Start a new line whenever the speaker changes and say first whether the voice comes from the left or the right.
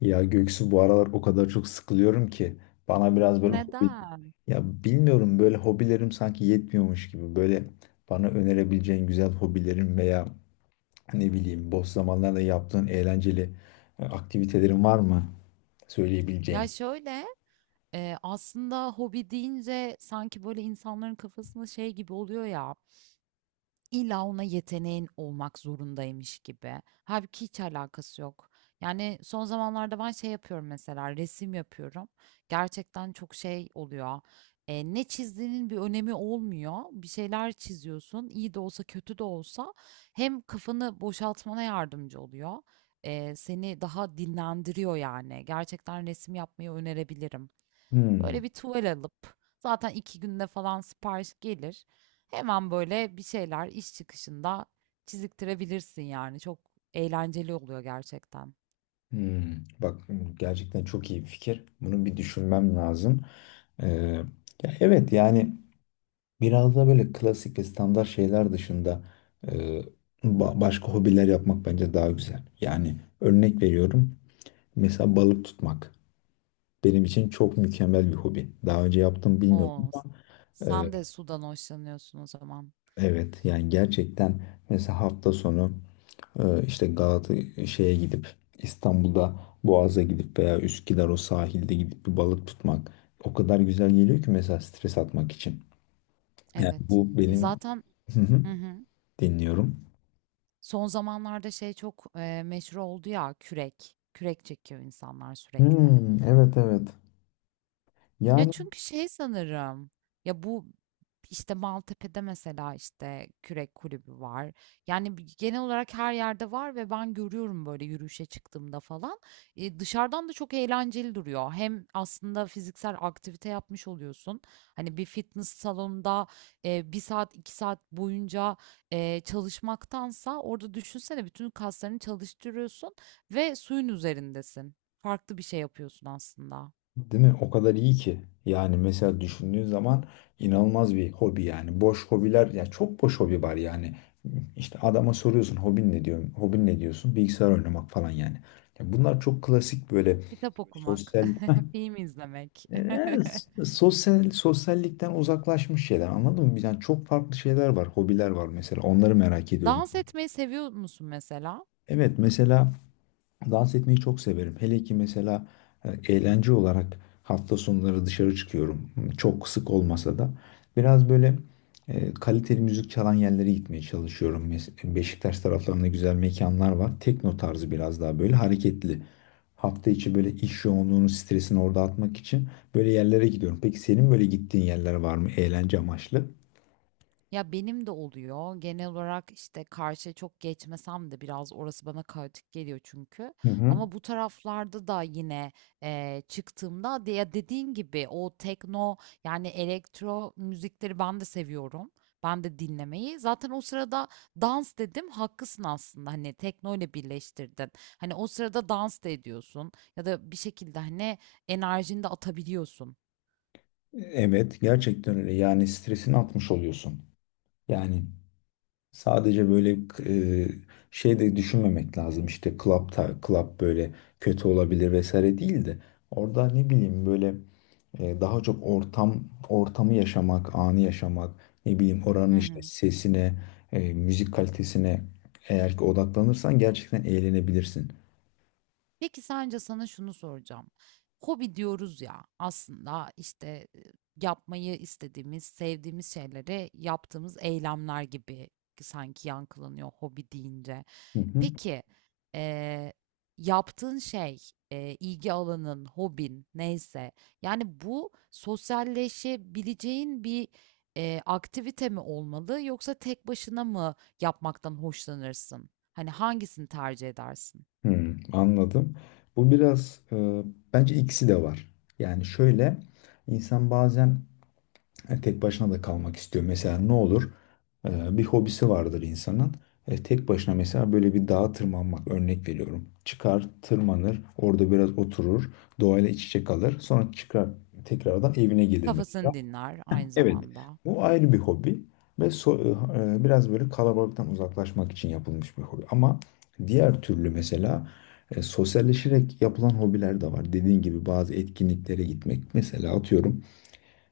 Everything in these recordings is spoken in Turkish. left: Ya Göksu, bu aralar o kadar çok sıkılıyorum ki bana biraz böyle hobi...
right: Neden?
left: Ya bilmiyorum, böyle hobilerim sanki yetmiyormuş gibi böyle bana önerebileceğin güzel hobilerin veya ne bileyim boş zamanlarda yaptığın eğlenceli aktivitelerin var mı söyleyebileceğin?
right: Ya şöyle aslında hobi deyince sanki böyle insanların kafasında şey gibi oluyor ya. İlla ona yeteneğin olmak zorundaymış gibi. Hâlbuki hiç alakası yok. Yani, son zamanlarda ben şey yapıyorum mesela, resim yapıyorum. Gerçekten çok şey oluyor, ne çizdiğinin bir önemi olmuyor. Bir şeyler çiziyorsun, iyi de olsa kötü de olsa hem kafanı boşaltmana yardımcı oluyor, seni daha dinlendiriyor yani. Gerçekten resim yapmayı önerebilirim. Böyle
left: Hmm,
right: bir tuval alıp zaten iki günde falan sipariş gelir. Hemen böyle bir şeyler iş çıkışında çiziktirebilirsin yani. Çok eğlenceli oluyor gerçekten.
left: hmm. Bak, gerçekten çok iyi bir fikir. Bunu bir düşünmem lazım. Ee, Ya evet, yani biraz da böyle klasik ve standart şeyler dışında, e, başka hobiler yapmak bence daha güzel. Yani örnek veriyorum. Mesela balık tutmak. Benim için çok mükemmel bir hobi. Daha önce yaptım bilmiyorum
right: Oo,
left: ama
right: sen
left: e,
right: de sudan hoşlanıyorsun o zaman.
left: evet yani gerçekten mesela hafta sonu işte Galata şeye gidip, İstanbul'da Boğaz'a gidip veya Üsküdar o sahilde gidip bir balık tutmak o kadar güzel geliyor ki mesela stres atmak için. Yani
right: Evet.
left: bu
right: Ya
left: benim...
right: zaten
left: Hı hı.
right: hı hı.
left: Dinliyorum.
right: Son zamanlarda şey çok, meşhur oldu ya kürek. Kürek çekiyor insanlar sürekli.
left: Hmm, evet, evet.
right: Ya
left: Yani
right: çünkü şey sanırım. Ya bu işte Maltepe'de mesela işte kürek kulübü var. Yani genel olarak her yerde var ve ben görüyorum böyle yürüyüşe çıktığımda falan. E, dışarıdan da çok eğlenceli duruyor. Hem aslında fiziksel aktivite yapmış oluyorsun. Hani bir fitness salonunda bir saat iki saat boyunca çalışmaktansa orada düşünsene bütün kaslarını çalıştırıyorsun ve suyun üzerindesin. Farklı bir şey yapıyorsun aslında.
left: değil mi? O kadar iyi ki. Yani mesela düşündüğün zaman inanılmaz bir hobi yani. Boş hobiler, ya çok boş hobi var yani. İşte adama soruyorsun hobin ne, diyor? Hobin ne, diyorsun? Bilgisayar oynamak falan yani. Ya bunlar çok klasik, böyle
right: Kitap okumak.
left: sosyal...
right: Film izlemek.
left: Ee, sosyallikten uzaklaşmış şeyler. Anladın mı? Yani çok farklı şeyler var, hobiler var mesela. Onları merak ediyorum.
right: Dans etmeyi seviyor musun mesela?
left: Evet mesela, dans etmeyi çok severim. Hele ki mesela e, eğlence olarak hafta sonları dışarı çıkıyorum. Çok sık olmasa da biraz böyle kaliteli müzik çalan yerlere gitmeye çalışıyorum. Beşiktaş taraflarında güzel mekanlar var. Tekno tarzı, biraz daha böyle hareketli. Hafta içi böyle iş yoğunluğunun stresini orada atmak için böyle yerlere gidiyorum. Peki senin böyle gittiğin yerler var mı eğlence amaçlı?
right: Ya benim de oluyor. Genel olarak işte karşıya çok geçmesem de biraz orası bana kaotik geliyor çünkü.
left: Hı hı.
right: Ama bu taraflarda da yine çıktığımda ya dediğin gibi o tekno yani elektro müzikleri ben de seviyorum. Ben de dinlemeyi. Zaten o sırada dans dedim. Haklısın aslında. Hani tekno ile birleştirdin. Hani o sırada dans da ediyorsun ya da bir şekilde hani enerjini de atabiliyorsun.
left: Evet, gerçekten öyle. Yani stresini atmış oluyorsun. Yani sadece böyle e, şey de düşünmemek lazım, işte club, club böyle kötü olabilir vesaire değil de, orada ne bileyim böyle daha çok ortamı yaşamak, anı yaşamak, ne bileyim
right: Hı
left: oranın işte
right: hı.
left: sesine, müzik kalitesine eğer ki odaklanırsan gerçekten eğlenebilirsin.
right: Peki sence sana şunu soracağım. Hobi diyoruz ya aslında işte yapmayı istediğimiz, sevdiğimiz şeyleri yaptığımız eylemler gibi sanki yankılanıyor hobi deyince.
left: Hı hı.
right: Peki e, yaptığın şey, ilgi alanın, hobin neyse yani bu sosyalleşebileceğin bir aktivite mi olmalı yoksa tek başına mı yapmaktan hoşlanırsın? Hani hangisini tercih edersin?
left: Hmm, anladım. Bu biraz bence ikisi de var. Yani şöyle, insan bazen... Yani tek başına da kalmak istiyor. Mesela ne olur? Bir hobisi vardır insanın. E, tek başına mesela böyle bir dağa tırmanmak, örnek veriyorum. Çıkar, tırmanır, orada biraz oturur, doğayla iç içe kalır. Sonra çıkar, tekrardan evine gelir mesela.
right: Kafasını dinler aynı
left: Evet,
right: zamanda.
left: bu ayrı bir hobi ve biraz böyle kalabalıktan uzaklaşmak için yapılmış bir hobi. Ama diğer türlü mesela sosyalleşerek yapılan hobiler de var. Dediğin gibi bazı etkinliklere gitmek. Mesela atıyorum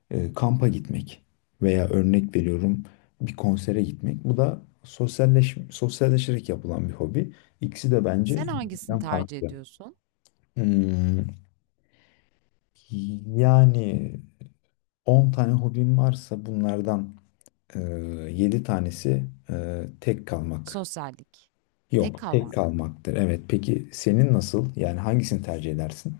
left: kampa gitmek veya örnek veriyorum bir konsere gitmek. Bu da sosyalleşerek yapılan bir hobi. İkisi de bence
right: Sen hangisini
left: birbirinden
right: tercih
left: farklı.
right: ediyorsun?
left: Hmm, yani 10 tane hobim varsa bunlardan, e, 7 tanesi tek kalmak.
right: Sosyallik, tek
left: Yok, tek
right: kalmak.
left: kalmaktır. Evet. Peki senin nasıl? Yani hangisini tercih edersin?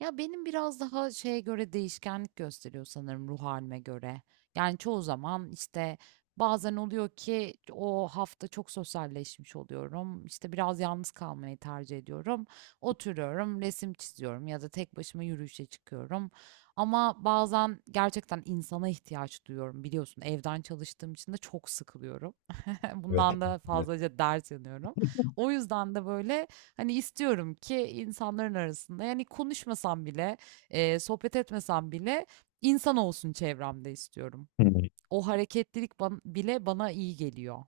right: Ya benim biraz daha şeye göre değişkenlik gösteriyor sanırım ruh halime göre. Yani çoğu zaman işte bazen oluyor ki o hafta çok sosyalleşmiş oluyorum. İşte biraz yalnız kalmayı tercih ediyorum. Oturuyorum, resim çiziyorum ya da tek başıma yürüyüşe çıkıyorum. Ama bazen gerçekten insana ihtiyaç duyuyorum biliyorsun. Evden çalıştığım için de çok sıkılıyorum.
left: Evet.
right: Bundan da
left: Evet.
right: fazlaca dert yanıyorum. O yüzden de böyle hani istiyorum ki insanların arasında yani konuşmasam bile, sohbet etmesem bile insan olsun çevremde istiyorum.
left: Hmm.
right: O hareketlilik bile bana iyi geliyor.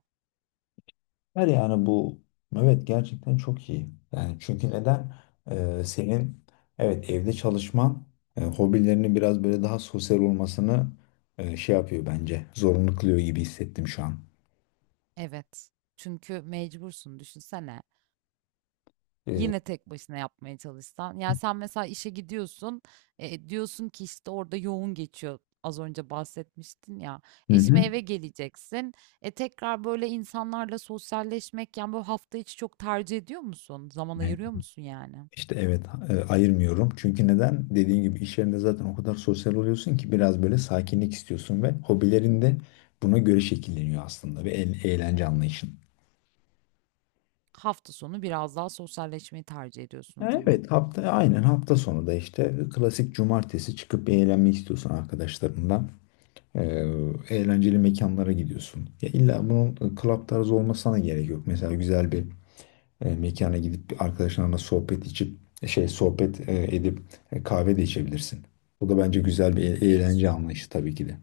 left: Her yani bu, evet, gerçekten çok iyi. Yani çünkü neden... Senin, evet, evde çalışman hobilerini biraz böyle daha sosyal olmasını, şey yapıyor bence. Zorunlu kılıyor gibi hissettim şu an.
right: Evet. Çünkü mecbursun düşünsene.
left: Hı.
right: Yine tek başına yapmaya çalışsan. Yani sen mesela işe gidiyorsun, diyorsun ki işte orada yoğun geçiyor. Az önce bahsetmiştin ya.
left: Hı
right: E şimdi
left: hı.
right: eve geleceksin. E tekrar böyle insanlarla sosyalleşmek yani böyle hafta içi çok tercih ediyor musun? Zaman
left: Yani
right: ayırıyor musun yani?
left: işte evet, ayırmıyorum. Çünkü neden? Dediğin gibi iş yerinde zaten o kadar sosyal oluyorsun ki biraz böyle sakinlik istiyorsun ve hobilerin de buna göre şekilleniyor aslında ve eğlence anlayışın.
right: Hafta sonu biraz daha sosyalleşmeyi tercih ediyorsun o zaman.
left: Evet, aynen, hafta sonu da işte klasik cumartesi çıkıp eğlenmek istiyorsun arkadaşlarınla. Ee, Eğlenceli mekanlara gidiyorsun. Ya illa bunun club tarzı olmasına da gerek yok. Mesela güzel bir mekana gidip bir arkadaşlarınla sohbet içip, sohbet edip kahve de içebilirsin. Bu da bence güzel bir eğlence
right: Değişiyor.
left: anlayışı, tabii ki de.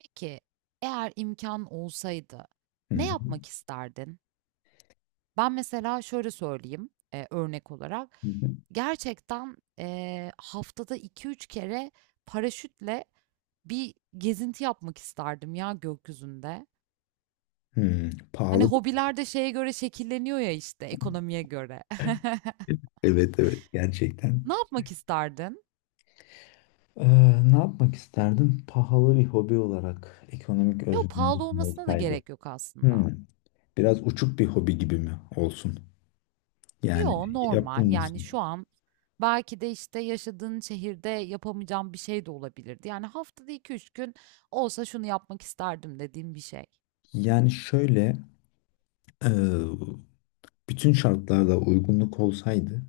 right: Peki eğer imkan olsaydı
left: Hı
right: ne
left: hı.
right: yapmak isterdin? Ben mesela şöyle söyleyeyim, örnek olarak.
left: Hı hı.
right: Gerçekten, haftada iki üç kere paraşütle bir gezinti yapmak isterdim ya gökyüzünde.
left: Hı,
right: Hani,
left: pahalı bir
right: hobiler de şeye göre şekilleniyor ya, işte, ekonomiye göre.
left: şey. Evet, evet,
right: Ne
left: gerçekten.
right: yapmak isterdin?
left: Ee, Ne yapmak isterdim? Pahalı bir hobi olarak, ekonomik
right: Yo, pahalı
left: özgürlüğüm
right: olmasına da
left: olsaydı...
right: gerek yok
left: Hmm,
right: aslında.
left: biraz uçuk bir hobi gibi mi olsun?
right: Yo,
left: Yani
right: normal. Yani, şu
left: yapılmasın.
right: an belki de, işte, yaşadığın şehirde yapamayacağım bir şey de olabilirdi. Yani, haftada iki üç gün olsa şunu yapmak isterdim dediğim bir şey.
left: Yani şöyle, e, bütün şartlarda uygunluk olsaydı,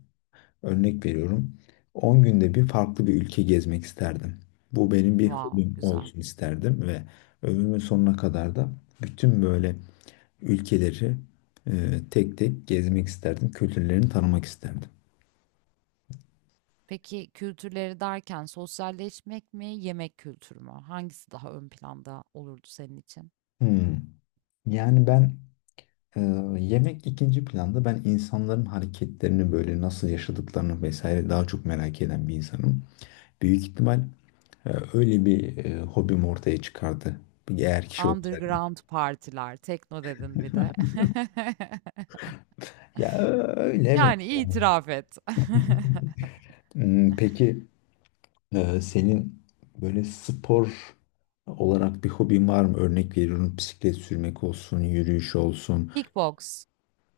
left: örnek veriyorum, 10 günde bir farklı bir ülke gezmek isterdim. Bu benim bir
right: Wow,
left: hobim
right: güzel.
left: olsun isterdim ve ömrümün sonuna kadar da bütün böyle ülkeleri tek tek gezmek isterdim. Kültürlerini tanımak isterdim.
right: Peki kültürleri derken sosyalleşmek mi, yemek kültürü mü? Hangisi daha ön planda olurdu senin için?
left: Hmm. Yani ben e, yemek ikinci planda. Ben insanların hareketlerini, böyle nasıl yaşadıklarını vesaire daha çok merak eden bir insanım. Büyük ihtimal öyle bir hobim ortaya çıkardı. Bir... eğer kişi olsaydı.
right: Underground partiler, tekno dedin bir de.
left: Öyle, evet.
right: Yani itiraf et.
left: Hmm, peki senin böyle spor olarak bir hobin var mı? Örnek veriyorum, bisiklet sürmek olsun, yürüyüş olsun.
right: Kickbox.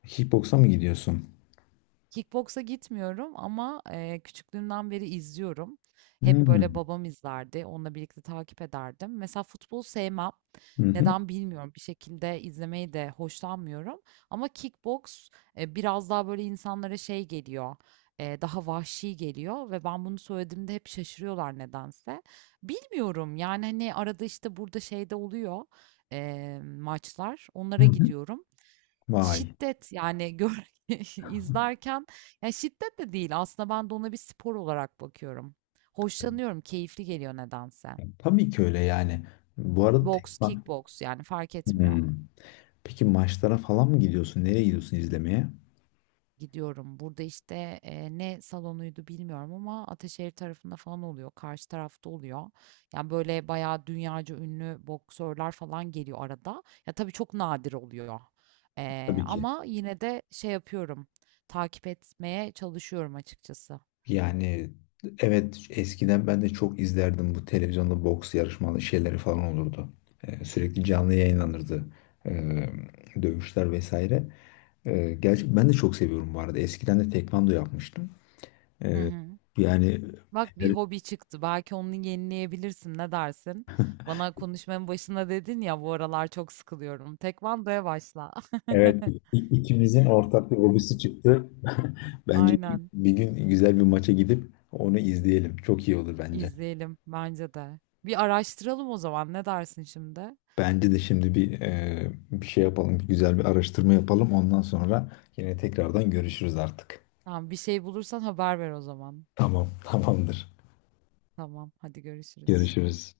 left: Kickboksa mı gidiyorsun?
right: Kickboksa gitmiyorum ama, küçüklüğümden beri izliyorum. Hep böyle
left: Hmm.
right: babam izlerdi. Onunla birlikte takip ederdim. Mesela futbol sevmem.
left: Hı hı.
right: Neden bilmiyorum. Bir şekilde izlemeyi de hoşlanmıyorum. Ama kickboks biraz daha böyle insanlara şey geliyor. Daha vahşi geliyor ve ben bunu söylediğimde hep şaşırıyorlar nedense. Bilmiyorum yani hani arada işte burada şeyde oluyor maçlar.
left: Hı
right: Onlara
left: hı.
right: gidiyorum.
left: Vay.
right: Şiddet, yani, gör izlerken ya, şiddet de değil aslında ben de ona bir spor olarak bakıyorum. Hoşlanıyorum, keyifli geliyor nedense.
left: Tabii ki öyle yani. Bu arada tek...
right: Boks, kickboks, yani, fark etmiyor.
left: Hmm. Peki maçlara falan mı gidiyorsun? Nereye gidiyorsun izlemeye?
right: Gidiyorum. Burada, işte, ne salonuydu bilmiyorum ama Ataşehir tarafında falan oluyor, karşı tarafta oluyor. Yani, böyle, bayağı dünyaca ünlü boksörler falan geliyor arada. Ya, tabii çok nadir oluyor,
left: Tabii ki.
right: ama yine de şey yapıyorum, takip etmeye çalışıyorum açıkçası.
left: Yani evet, eskiden ben de çok izlerdim, bu televizyonda boks yarışmalı şeyleri falan olurdu. Sürekli canlı yayınlanırdı. Ee, Dövüşler vesaire. Gerçi ben de çok seviyorum bu arada. Eskiden de tekvando yapmıştım.
right: Hı
left: Ee,
right: hı.
left: Yani...
right: Bak bir hobi çıktı. Belki onu yenileyebilirsin. Ne dersin? Bana konuşmanın başında dedin ya bu aralar çok sıkılıyorum. Tekvandoya başla.
left: Evet, ikimizin ortak bir hobisi çıktı. Bence
right: Aynen.
left: bir gün güzel bir maça gidip onu izleyelim. Çok iyi olur bence.
right: İzleyelim bence de. Bir araştıralım o zaman. Ne dersin şimdi?
left: Bence de şimdi bir bir şey yapalım, bir güzel bir araştırma yapalım. Ondan sonra yine tekrardan görüşürüz artık.
right: Tamam, bir şey bulursan haber ver o zaman.
left: Tamam, tamamdır.
right: Tamam, hadi görüşürüz.
left: Görüşürüz.